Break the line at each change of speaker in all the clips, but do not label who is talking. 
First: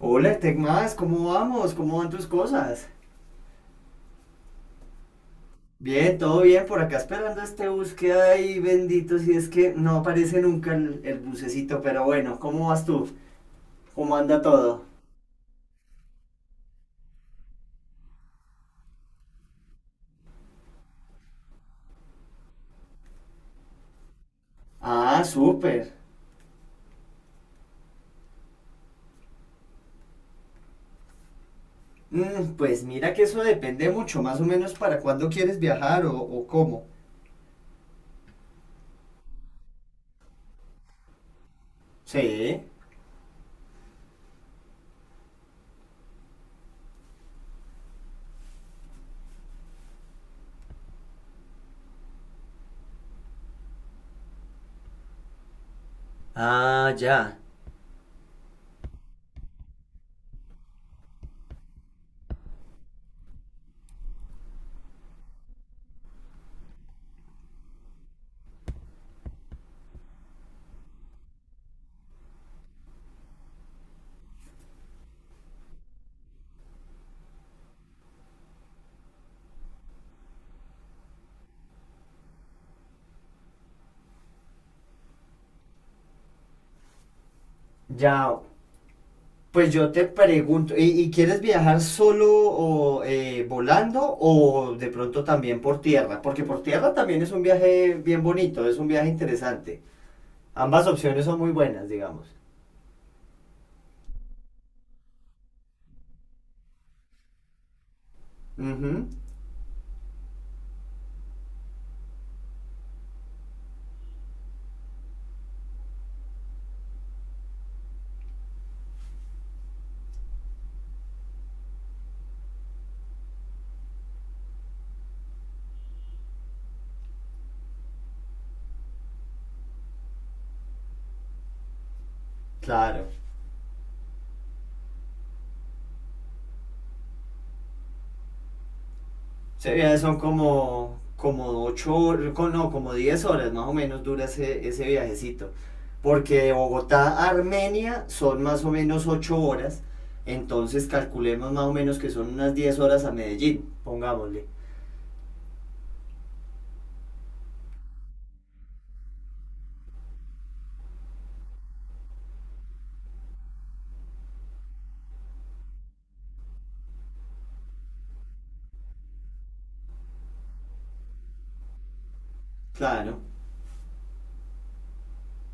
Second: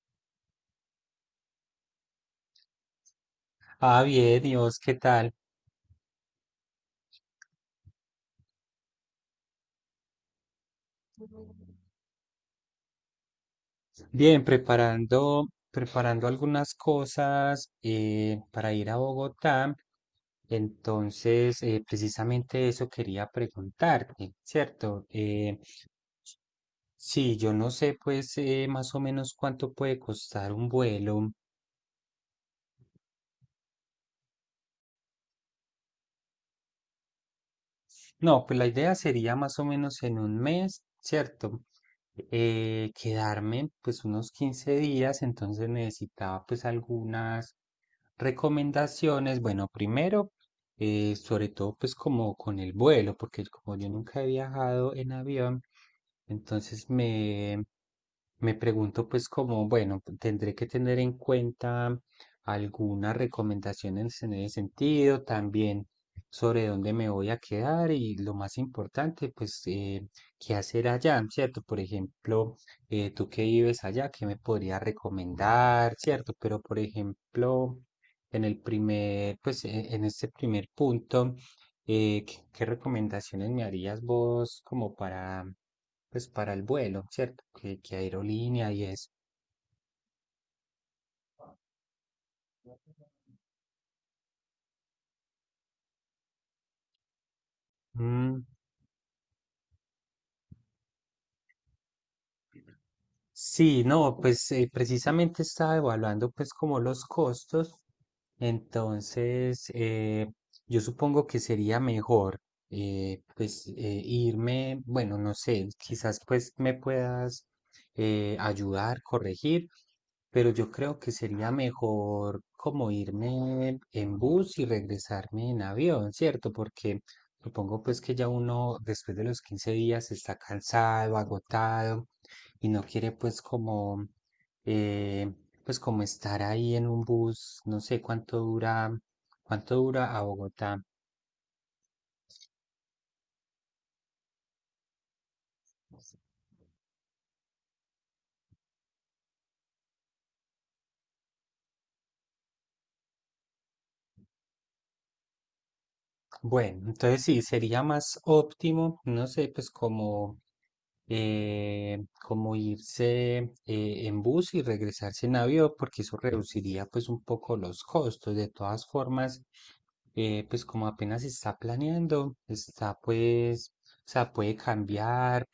Hola, Tecmas, ¿cómo vamos? ¿Cómo van tus cosas?
Ah, bien, ¿y vos qué tal?
Bien, todo bien, por acá esperando este bus que hay, bendito, si es que no aparece nunca el bucecito, pero bueno, ¿cómo vas tú? ¿Cómo anda
Bien,
todo?
preparando algunas cosas para ir a Bogotá. Entonces, precisamente eso quería preguntarte, ¿cierto?
Ah,
Eh,
súper.
sí, yo no sé, pues, más o menos cuánto puede costar un vuelo.
Pues mira que eso depende mucho, más o menos para cuándo quieres viajar o cómo.
No, pues la idea sería más o menos en un mes, ¿cierto?
Sí.
Quedarme, pues, unos 15 días, entonces necesitaba, pues, algunas recomendaciones, bueno, primero, sobre todo pues como con el vuelo, porque como yo nunca he viajado en avión, entonces
Ah, ya.
me pregunto pues como, bueno, tendré que tener en cuenta algunas recomendaciones en ese sentido, también sobre dónde me voy a quedar y lo más importante, pues, qué hacer allá, ¿cierto? Por ejemplo, tú que vives allá, ¿qué me podrías recomendar? ¿Cierto? Pero, por ejemplo, en el primer, pues, en este primer punto. ¿Qué recomendaciones me harías vos como para, pues para el vuelo, ¿cierto? ¿Qué
Ya,
aerolínea y eso?
pues yo te pregunto, ¿y quieres viajar solo o volando o de pronto también por tierra? Porque por tierra también es un viaje bien
Mm.
bonito, es un viaje interesante. Ambas opciones son muy buenas, digamos.
Sí, no, pues precisamente estaba evaluando pues como los costos,
Ujú,
entonces yo supongo que sería mejor pues irme, bueno, no sé, quizás pues me puedas ayudar, corregir, pero yo creo que sería mejor como irme en bus y regresarme en avión, ¿cierto? Porque supongo pues que ya uno después de los 15 días está cansado, agotado y no
claro.
quiere eh, pues como estar ahí en un bus, no sé
Ese
cuánto
viaje
dura
son
a Bogotá.
como, no, como 10 horas más o menos dura ese viajecito. Porque de Bogotá a Armenia son más o menos 8 horas, entonces calculemos más o menos que son unas 10 horas a Medellín, pongámosle.
Bueno, entonces sí, sería más óptimo, no sé, pues como, como irse en bus y regresarse en avión, porque eso reduciría pues un poco los costos. De todas formas, pues como apenas se está planeando, está
Claro.
pues, o sea, puede cambiar.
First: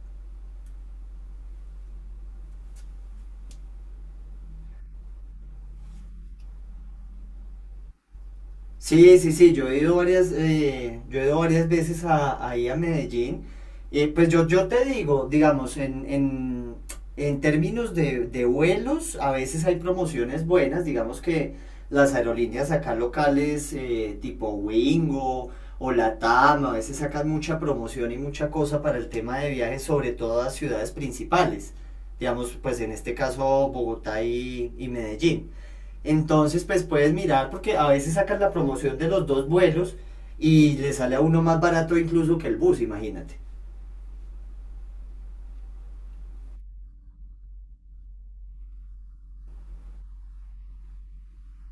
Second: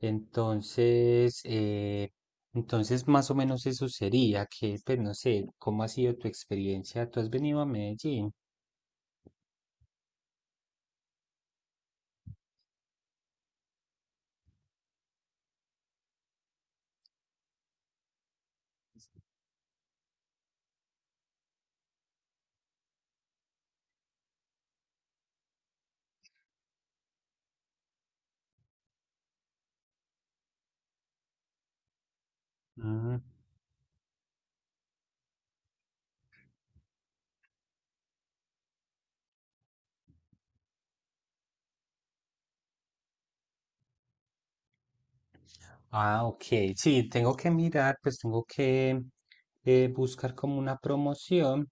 Entonces, eh, entonces, más o menos eso sería, que pues no sé, ¿cómo ha sido tu experiencia? ¿Tú has venido a Medellín?
Sí, sí, sí, yo he ido varias veces a, ahí a Medellín. Y pues yo te digo, digamos, en términos de vuelos, a veces hay promociones buenas, digamos que las aerolíneas acá locales, tipo Wingo o Latam, a veces sacan mucha promoción y mucha cosa para el tema de viajes, sobre todo a ciudades principales. Digamos, pues en este
Mm.
caso Bogotá y Medellín. Entonces, pues puedes mirar porque a veces sacas la promoción de los dos vuelos y le sale a uno más barato incluso que el bus, imagínate.
Ah, ok, sí, tengo que mirar, pues tengo que buscar como una promoción.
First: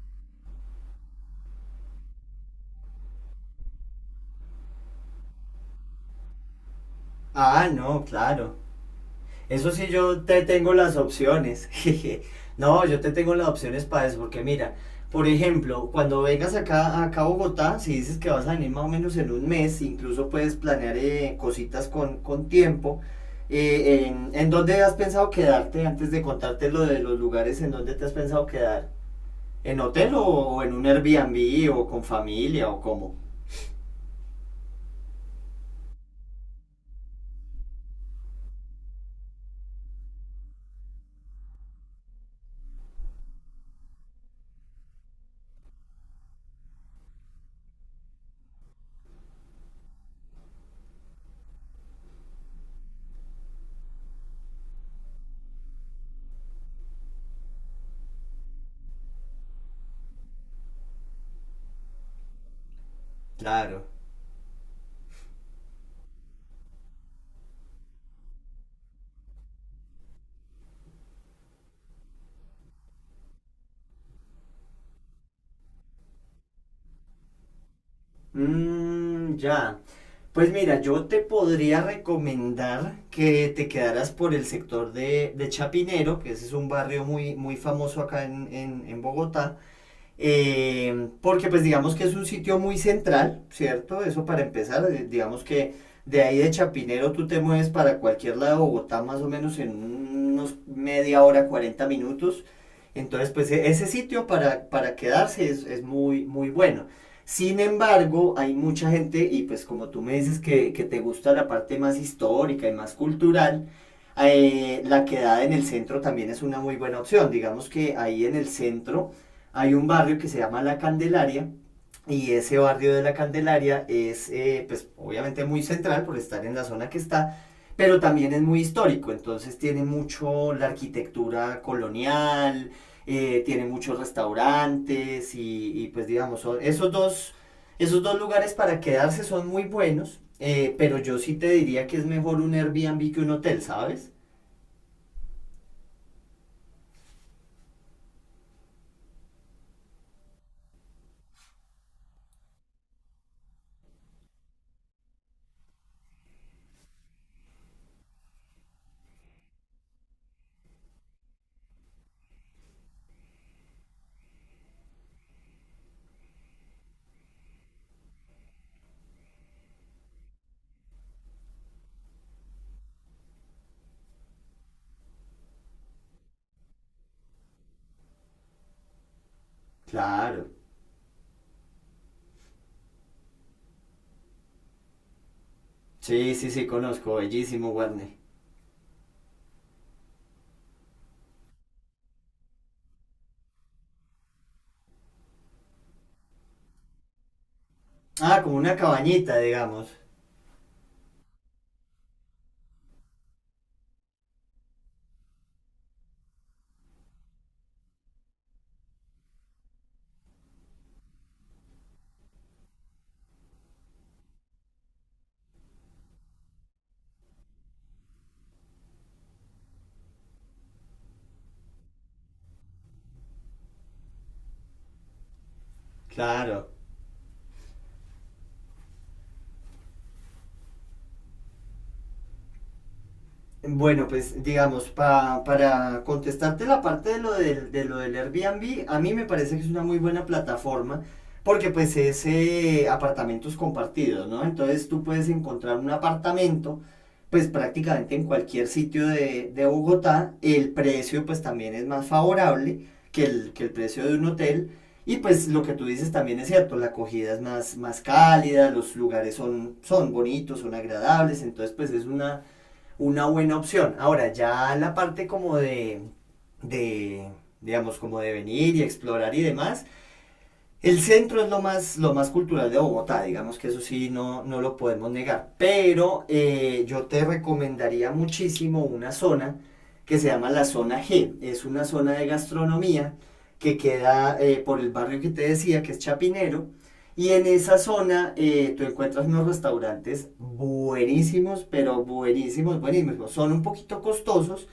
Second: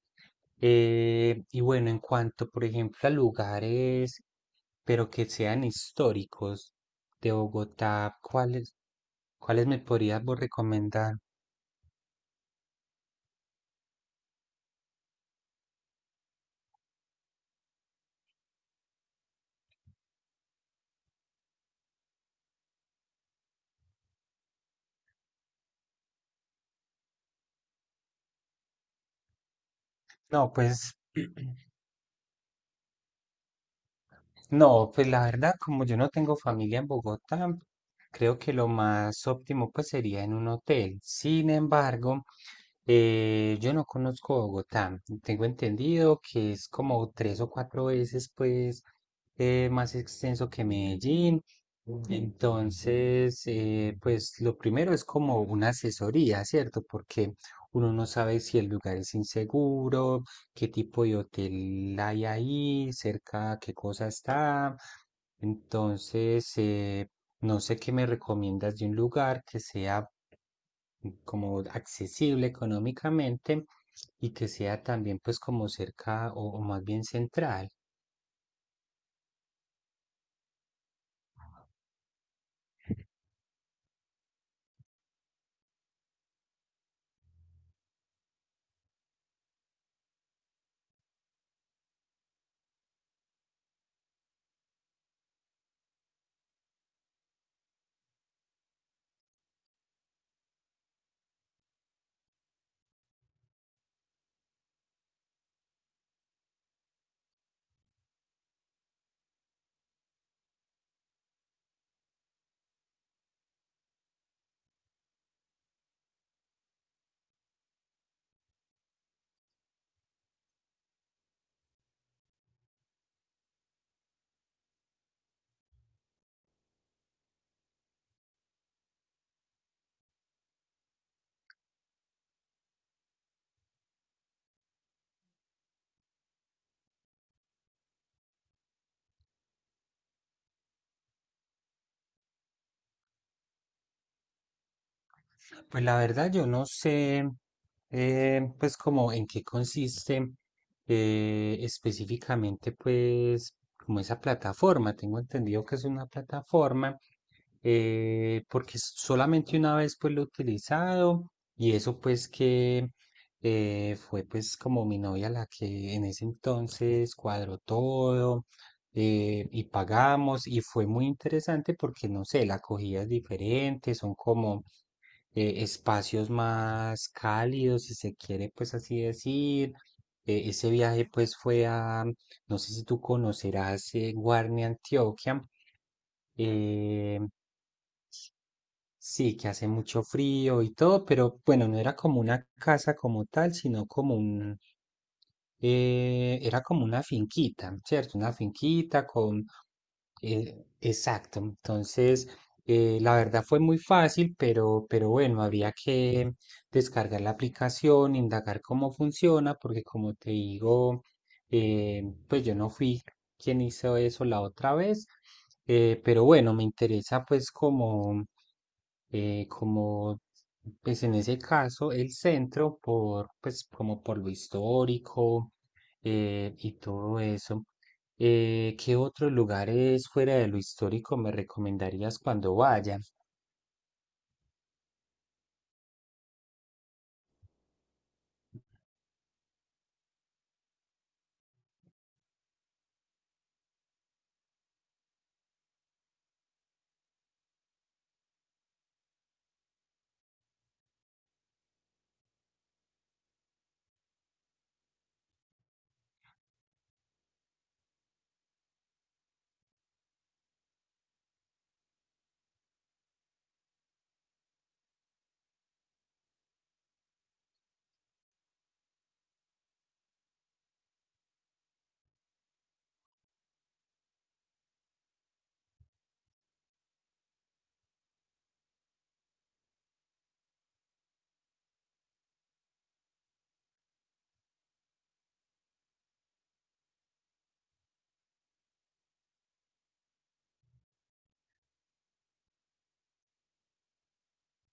Y bueno, en cuanto, por ejemplo, a lugares, pero que sean históricos de
Ah, no,
Bogotá,
claro.
¿cuáles
Eso
me
sí, yo
podrías vos
te tengo las
recomendar?
opciones. No, yo te tengo las opciones para eso, porque mira, por ejemplo, cuando vengas acá a Bogotá, si dices que vas a venir más o menos en un mes, incluso puedes planear cositas con tiempo. ¿En dónde has pensado quedarte antes de contarte lo de los lugares en donde te has pensado quedar? ¿En hotel o,
No,
o en un
pues
Airbnb o con familia o cómo?
no, pues la verdad, como yo no tengo familia en Bogotá, creo que lo más óptimo pues sería en un hotel. Sin embargo, yo no conozco Bogotá. Tengo entendido que es como 3 o 4 veces pues más extenso que Medellín. Entonces, pues lo primero es como una asesoría, ¿cierto? Porque uno no sabe si el lugar es inseguro, qué tipo de hotel hay ahí, cerca qué
Claro.
cosa está. Entonces, no sé qué me recomiendas de un lugar que sea como accesible económicamente y que sea también pues como cerca o más bien central.
Mmm, ya. Pues mira, yo te podría recomendar que te quedaras por el sector de Chapinero, que ese es un barrio muy, muy famoso acá en Bogotá. Porque pues digamos que es un sitio muy central, ¿cierto? Eso para empezar, digamos que de ahí de Chapinero tú te mueves para cualquier lado de Bogotá más o menos en unos media hora, 40 minutos. Entonces, pues ese sitio para quedarse es muy, muy bueno. Sin embargo, hay mucha gente, y pues como tú me dices que te gusta la parte más histórica y más cultural, la quedada en el centro también es una muy buena opción. Digamos que ahí en el centro hay un barrio que se llama La Candelaria y ese barrio de La Candelaria es, pues, obviamente muy central por estar en la zona que está, pero también es muy histórico, entonces tiene mucho la arquitectura colonial, tiene muchos restaurantes y, pues digamos, son esos dos lugares para quedarse son muy buenos, pero yo sí te diría que es mejor un Airbnb que un hotel, ¿sabes?
Pues la verdad yo no sé pues como en qué consiste específicamente pues como esa plataforma. Tengo entendido que es una plataforma porque solamente una vez pues lo he utilizado y eso pues que fue pues como mi novia la que en ese entonces cuadró todo y pagamos y fue muy interesante porque no sé, la acogida es diferente, son como espacios más cálidos si se quiere pues así decir. Eh,
Claro.
ese viaje pues fue a, no sé si tú conocerás Guarne, Antioquia.
Sí, sí, sí, conozco,
eh,
bellísimo, Warner.
Sí, que hace mucho frío y todo, pero bueno, no era como una casa como tal, sino como era como una finquita, ¿cierto? Una
Ah, como una
finquita
cabañita,
con.
digamos.
Exacto. Entonces, la verdad fue muy fácil, pero bueno, había que descargar la aplicación, indagar cómo funciona, porque como te digo, pues yo no fui quien hizo eso la otra vez, pero bueno, me interesa pues como pues en ese caso, el centro, pues como por lo histórico
Claro.
y todo eso, ¿qué otros lugares fuera de lo histórico me recomendarías cuando vaya?
Bueno, pues digamos, para contestarte la parte de lo, del Airbnb, a mí me parece que es una muy buena plataforma porque pues es apartamentos compartidos, ¿no? Entonces tú puedes encontrar un apartamento pues prácticamente en cualquier sitio de Bogotá, el precio pues también es más favorable que el precio de un hotel y pues lo que tú dices también es cierto, la acogida es más cálida, los lugares son, bonitos, son agradables, entonces pues es una buena opción. Ahora, ya la parte como de digamos, como de venir y explorar y demás, el centro es lo más cultural de Bogotá, digamos que eso sí no, no lo podemos negar. Pero yo te recomendaría muchísimo una zona que se llama la zona G. Es una zona de gastronomía que queda por el barrio que te decía, que es Chapinero. Y en esa zona tú encuentras unos restaurantes buenísimos, pero buenísimos, buenísimos. Son un poquito costosos,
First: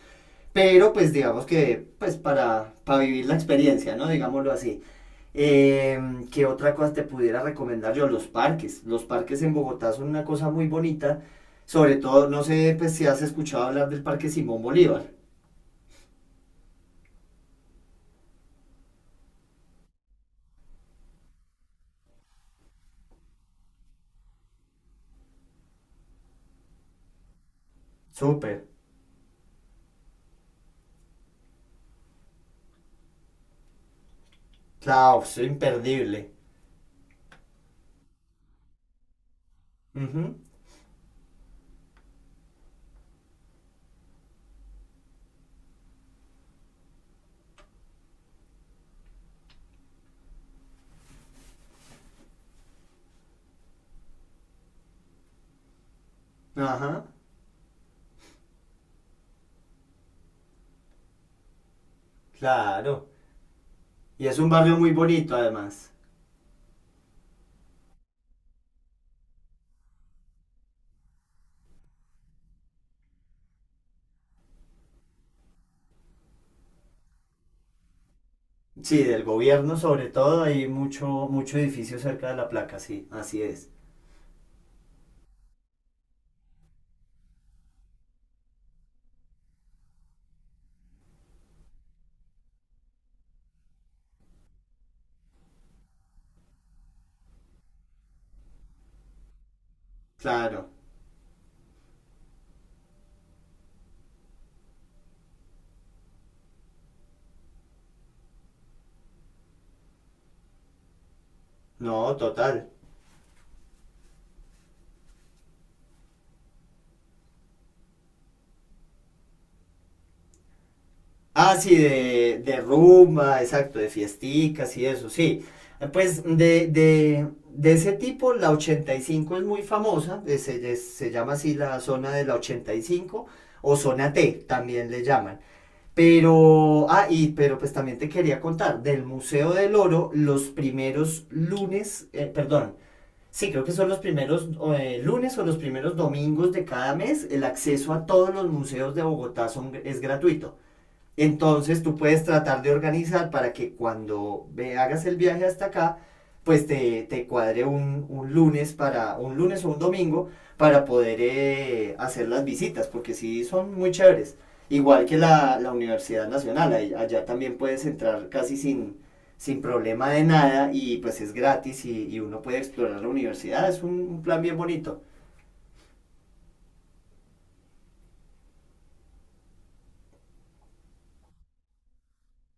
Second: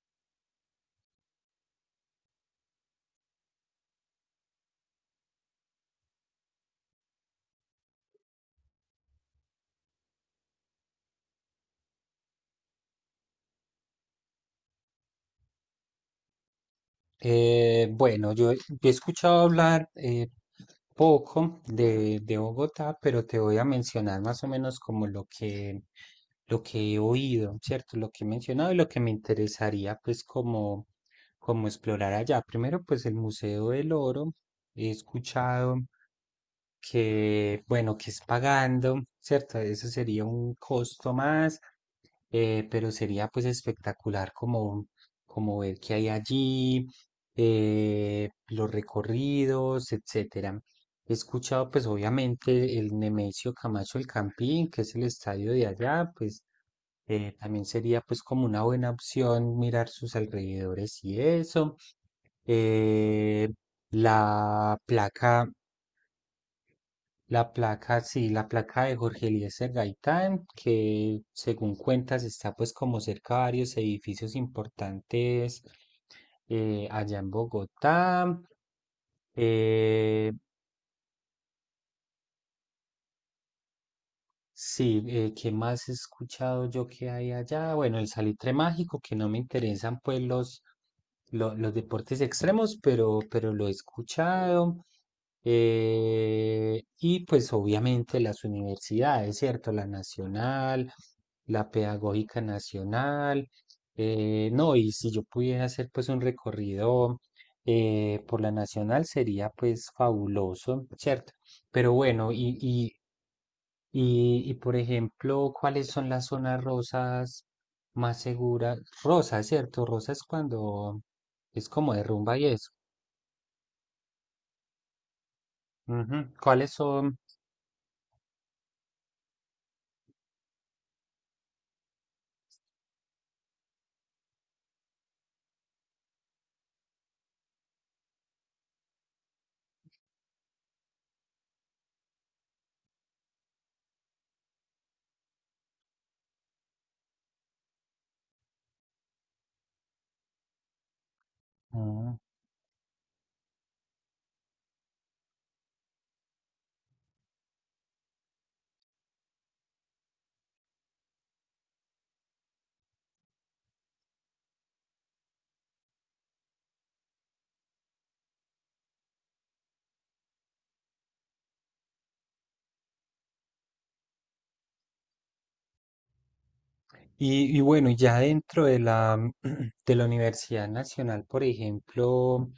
pero pues digamos que pues para vivir la experiencia, ¿no? Digámoslo así. Eh, ¿Qué otra cosa te pudiera recomendar yo? Los parques. Los parques en Bogotá son una cosa muy bonita. Sobre todo, no sé pues, si has escuchado hablar del Parque Simón Bolívar.
Bueno, yo he escuchado hablar poco de Bogotá, pero te voy a mencionar más o menos como lo que, he oído, ¿cierto? Lo que he
Súper.
mencionado y lo que me interesaría pues como, como explorar allá. Primero pues el Museo del Oro, he
Claro, es
escuchado
imperdible.
que, bueno, que es pagando, ¿cierto? Eso sería
Ujú,
un costo más, pero sería pues espectacular como, como ver qué hay allí, los recorridos, etcétera. He escuchado pues obviamente el Nemesio Camacho El Campín, que es el estadio de allá, pues
ajá,
también sería pues como una buena opción mirar sus alrededores y eso.
claro.
eh,
Y es un barrio
la
muy bonito
placa
además.
la placa, sí, la placa de Jorge Eliezer Gaitán, que según cuentas está pues como cerca de varios edificios importantes allá en Bogotá.
Sí, del gobierno sobre
Eh,
todo, hay mucho, mucho edificio cerca de la placa, sí, así es.
Sí, ¿qué más he escuchado yo que hay allá? Bueno, el salitre mágico, que no me interesan pues los deportes extremos, pero lo he escuchado. Y pues obviamente las universidades, ¿cierto? La
Claro,
nacional, la pedagógica nacional. No, y si yo pudiera hacer pues un recorrido por la nacional sería pues fabuloso, ¿cierto? Pero
no,
bueno,
total.
y, por ejemplo, ¿cuáles son las zonas rosas más seguras? Rosa, ¿cierto? Rosa es cuando
Ah,
es
sí,
como de
de,
rumba y
de
eso.
rumba, exacto, de fiesticas y eso, sí. Pues
Ujú.
de,
¿Cuáles son?
de, de ese tipo, la 85 es muy famosa, se llama así la zona de la 85 o zona T, también le llaman. Pero, pues también te quería contar, del Museo del Oro, los primeros lunes, perdón, sí, creo que son los primeros lunes o los primeros domingos de cada mes, el acceso a todos los museos de Bogotá es gratuito. Entonces tú
Mm.
puedes tratar de organizar para que cuando hagas el viaje hasta acá, pues te cuadre un lunes para un lunes o un domingo para poder hacer las visitas, porque sí son muy chéveres. Igual que la Universidad Nacional, allá también puedes entrar casi sin problema de nada y pues es gratis y uno puede explorar la universidad, es un plan bien bonito.
Y bueno, y ya dentro de la, de la Universidad Nacional, por ejemplo,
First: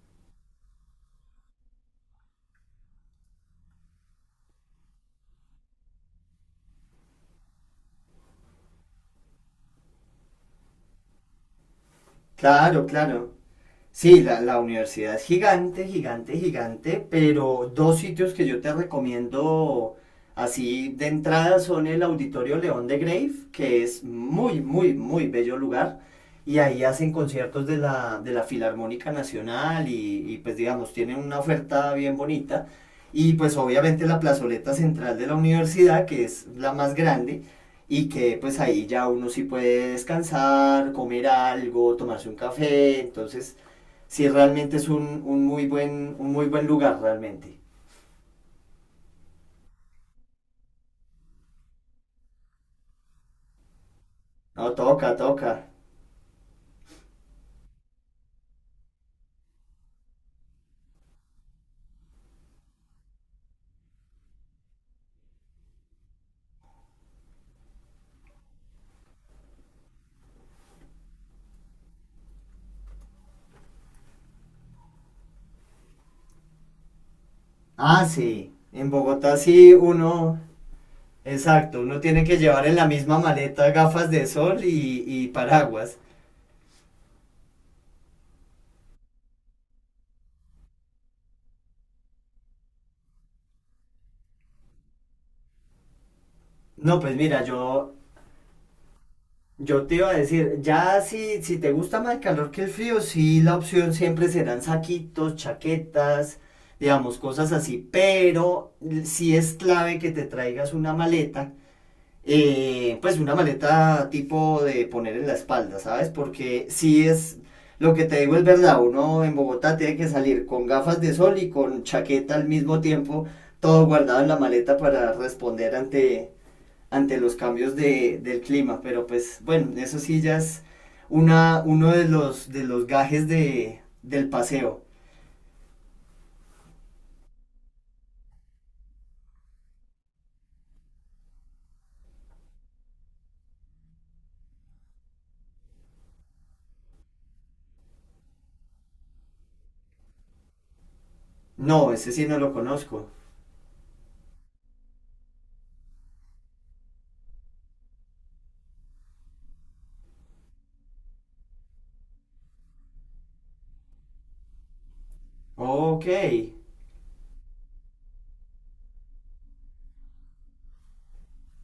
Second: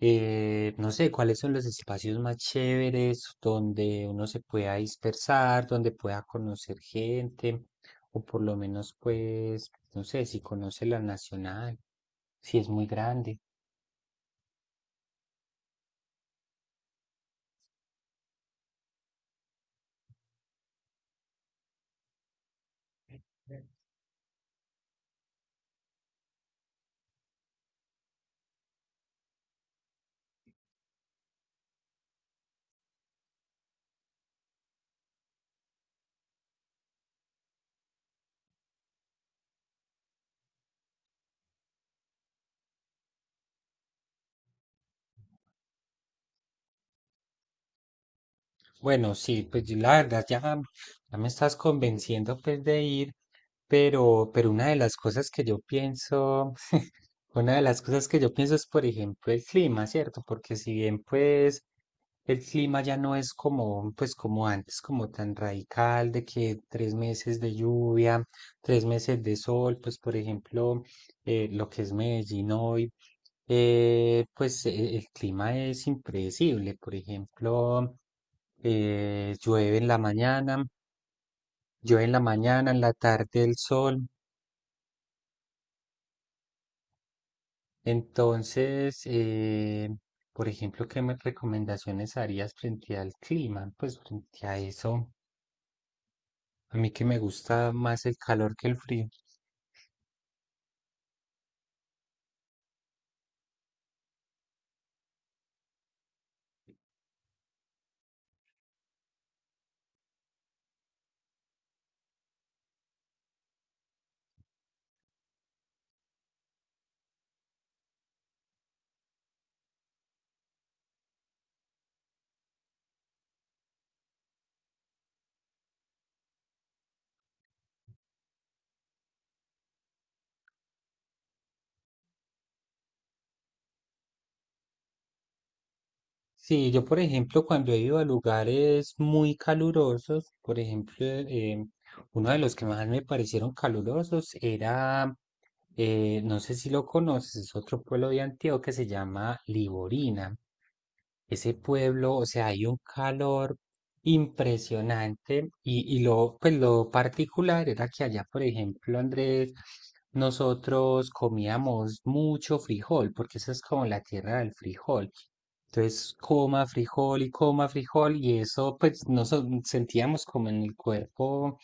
no sé, cuáles son los espacios más chéveres donde uno se pueda dispersar, donde pueda conocer gente, o por lo menos, pues, no sé, si conoce la Nacional, si es
Claro,
muy
claro.
grande.
Sí, la universidad es gigante, gigante, gigante, pero dos sitios que yo te recomiendo así de entrada son el Auditorio León de Grave, que es muy, muy, muy bello lugar, y ahí hacen conciertos de la Filarmónica Nacional y pues digamos, tienen una oferta bien bonita, y pues obviamente la plazoleta central de la universidad, que es la más grande, y que pues ahí ya uno sí puede descansar, comer algo, tomarse un café, entonces sí realmente es un muy buen lugar realmente.
Bueno, sí, pues yo la verdad ya me estás convenciendo pues de ir, pero una
No,
de las
toca,
cosas que
toca.
yo pienso, una de las cosas que yo pienso es, por ejemplo, el clima, ¿cierto? Porque si bien pues el clima ya no es como, pues como antes, como tan radical de que 3 meses de lluvia, 3 meses de sol, pues por ejemplo, lo que es Medellín hoy, pues el clima es impredecible. Por ejemplo,
Ah, sí. En Bogotá sí
llueve en la
uno.
mañana,
Exacto, uno tiene que llevar en
en
la
la
misma
tarde el
maleta
sol.
gafas de sol y paraguas.
Entonces, por ejemplo, ¿qué me recomendaciones harías frente al clima? Pues frente a eso, a mí
No,
que
pues
me
mira,
gusta
yo,
más el calor que el frío.
yo te iba a decir, ya si te gusta más el calor que el frío, sí, la opción siempre serán saquitos, chaquetas, digamos, cosas así, pero sí es clave que te traigas una maleta pues una maleta tipo de poner en la espalda, ¿sabes? Porque si es, lo que te digo es verdad, uno en Bogotá tiene que salir con gafas de sol y con chaqueta al mismo tiempo, todo guardado en la maleta para responder ante los cambios del clima, pero pues bueno, eso sí ya es uno de los gajes del paseo.
Sí, yo por ejemplo cuando he ido a lugares muy calurosos, por ejemplo, uno de los que más me parecieron calurosos era no sé si lo conoces, es otro pueblo de Antioquia que se llama Liborina. Ese
No, ese
pueblo, o
sí no
sea,
lo
hay un
conozco.
calor impresionante y pues lo particular era que allá, por ejemplo, Andrés, nosotros comíamos mucho frijol, porque esa es como la tierra del frijol.
Ok,
Entonces, coma frijol, y eso, pues, nos sentíamos como en el cuerpo,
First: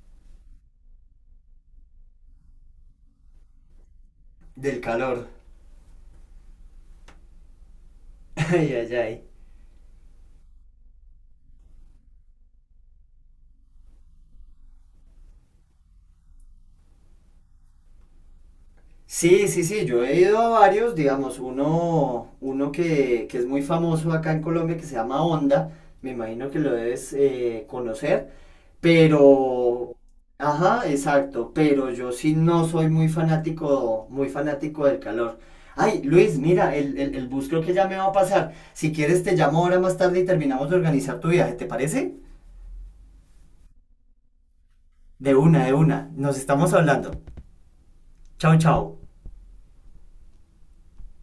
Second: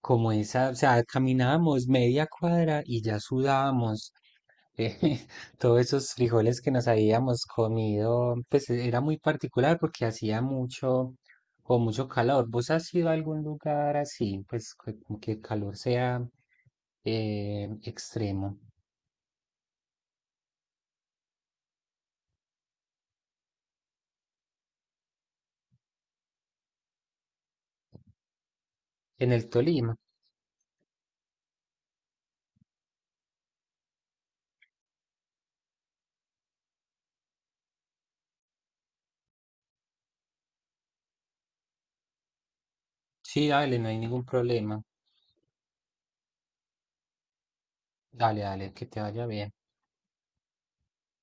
como esa, o sea, caminábamos media cuadra y ya sudábamos
del
eh,
calor.
todos esos frijoles que nos habíamos comido, pues
Ay, ay,
era muy
ay.
particular porque hacía mucho calor. ¿Vos has ido a algún lugar así, pues como que el calor sea extremo?
Sí, sí, sí, yo he ido a varios, digamos, uno que es muy famoso acá en Colombia que se llama Onda, me imagino que lo debes conocer,
En el Tolima.
pero, ajá, exacto, pero yo sí no soy muy fanático del calor. Ay, Luis, mira, el bus creo que ya me va a pasar. Si quieres te llamo ahora más tarde y terminamos de organizar tu viaje, ¿te parece?
Sí, dale, no hay ningún problema.
De una, nos estamos hablando.
Dale,
Chao,
dale, que
chao.
te vaya bien.